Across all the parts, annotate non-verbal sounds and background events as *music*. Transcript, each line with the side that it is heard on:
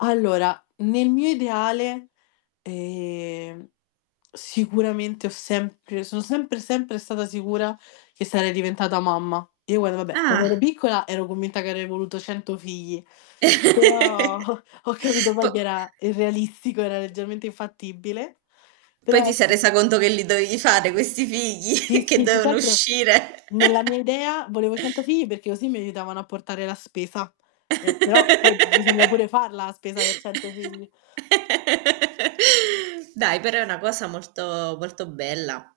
left: Allora, nel mio ideale, ehm, sicuramente ho sempre son sempre, sempre stata sicura che sarei diventata mamma. Io guarda, vabbè, quando ero
right: Ah.
left: piccola, ero convinta che avrei voluto 100 figli, però
right: *chuckles*
left: ho ho capito
right: Po
left: poi che era irrealistico, era leggermente infattibile,
right: Poi
left: però ho
right: ti sei
left: s
right: resa conto che li dovevi fare questi figli.
left: Sì,
right: *chuckles* Che
left: sì, più che
right: devono
left: altro
right: uscire.
left: nella mia
right: *chuckles*
left: idea volevo 100 figli, perché così mi aiutavano a portare la spesa. Eh, però poi bisogna pure
right: *laughs*
left: farla a spesa per 100 figli.
right: Dai però è una cosa molto molto bella.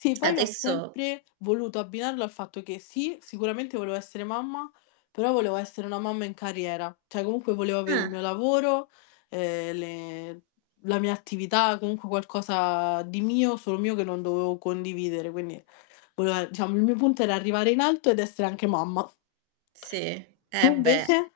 left: Sì,
right: *smacks lips*
left: poi ho
right: Adesso
left: sempre voluto abbinarlo al fatto che, sì, sicuramente volevo essere mamma, però volevo essere una mamma in carriera, cioè comunque volevo avè il
right: Ah.
left: mio lavoro, ehm, le la mia attività, comunque qualcosa di mio, solo mio che non dovevo condividere, quindi volae diciamo il mio punto era arrivare in alto ed essere anche mamma.
right: Sì?
left: Tu
right: Eh, beh.
left: invece?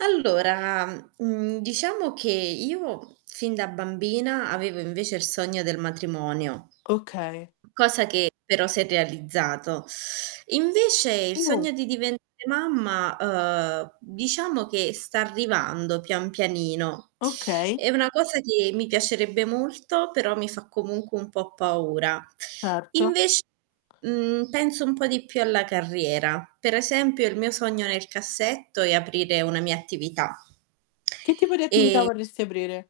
right: Allora, mhmm, diciamo che io fin da bambina avevo invece il sogno del matrimonio.
left: Okay.
right: Cosa che però s'è realizzato. Invece il
left: Uh!
right: sogno di diventare mamma, uhm, diciamo che sta arrivando pian pianino.
left: Okay.
right: È una cosa che mi piacerebbe molto, però mi fa comunque un po' paura.
left: Certo.
right: Invec mhmm, penso un po' di più alla carriera. Per esempio il mio sogno nel cassetto, è aprire una mia attività.
left: Che tipo di attività
right: Ehm
left: vorresti aprire?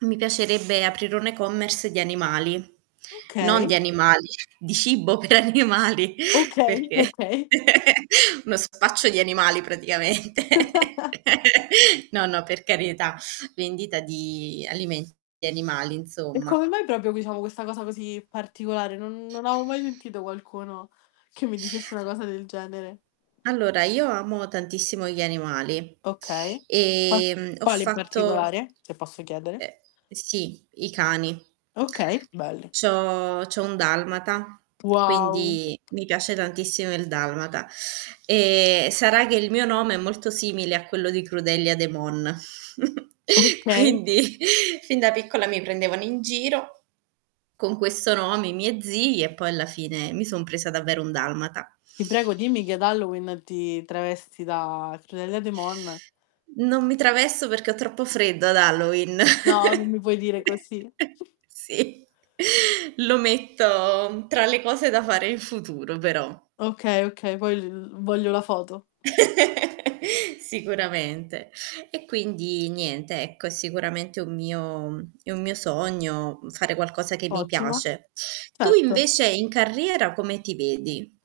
right: Mi piacerebbe aprire un e-commerce di animali non di
left: Okay.
right: animali, di cibo per animali
left: Okay,
right: perché
left: okay.
right: *chuckles* uno spaccio di animali praticamente.
left: *chuckles*
right: *chuckles* No, no, per carità, vendita di alimen di animali
left: E come
right: insomma.
left: mai proprio diciamo questa cosa così particolare? Non non avevo mai sentito qualcuno, che mi dicesse una cosa del genere.
right: Allora, io amo tantissimo gli animali.
left: Okay. Ah.
right: Ehm, ho
left: Quale in
right: fatto
left: particolare? Se posso chiedere.
right: E sì, i cani.
left: Okay, belli.
right: C' ho c'ho un dalmata,
left: Wow.
right: quindi mi piace tantissimo il dalmata. Ehm, sarà che il mio nome è molto simile a quello di Crudelia De Mon. *chuckles*
left: Okay.
right: Quindi fin da piccola mi prendevano in giro ,con questo nome, i miei zii e poi alla fine mi son presa davvero un dalmata.
left: Ti prego, dimmi che ad Halloween, ti travesti da Crudelia De Mon.
right: Non mi travesto, perché ho troppo freddo ad Halloween.
left: No, non mi
right: *chuckles*
left: puoi dire così.
right: Sì, lo metto tra le cose da fare in futuro però.
left: Okay, okay, poi l uhm, voglio la foto.
right: *chuckles* Sicuramente. E quindi niente ecco, è sicuramente un mio mhmm, è un mio sogno fare qualcosa che mi
left: Ottimo.
right: piace. Tu
left: Certo.
right: invece in carriera come ti vedi?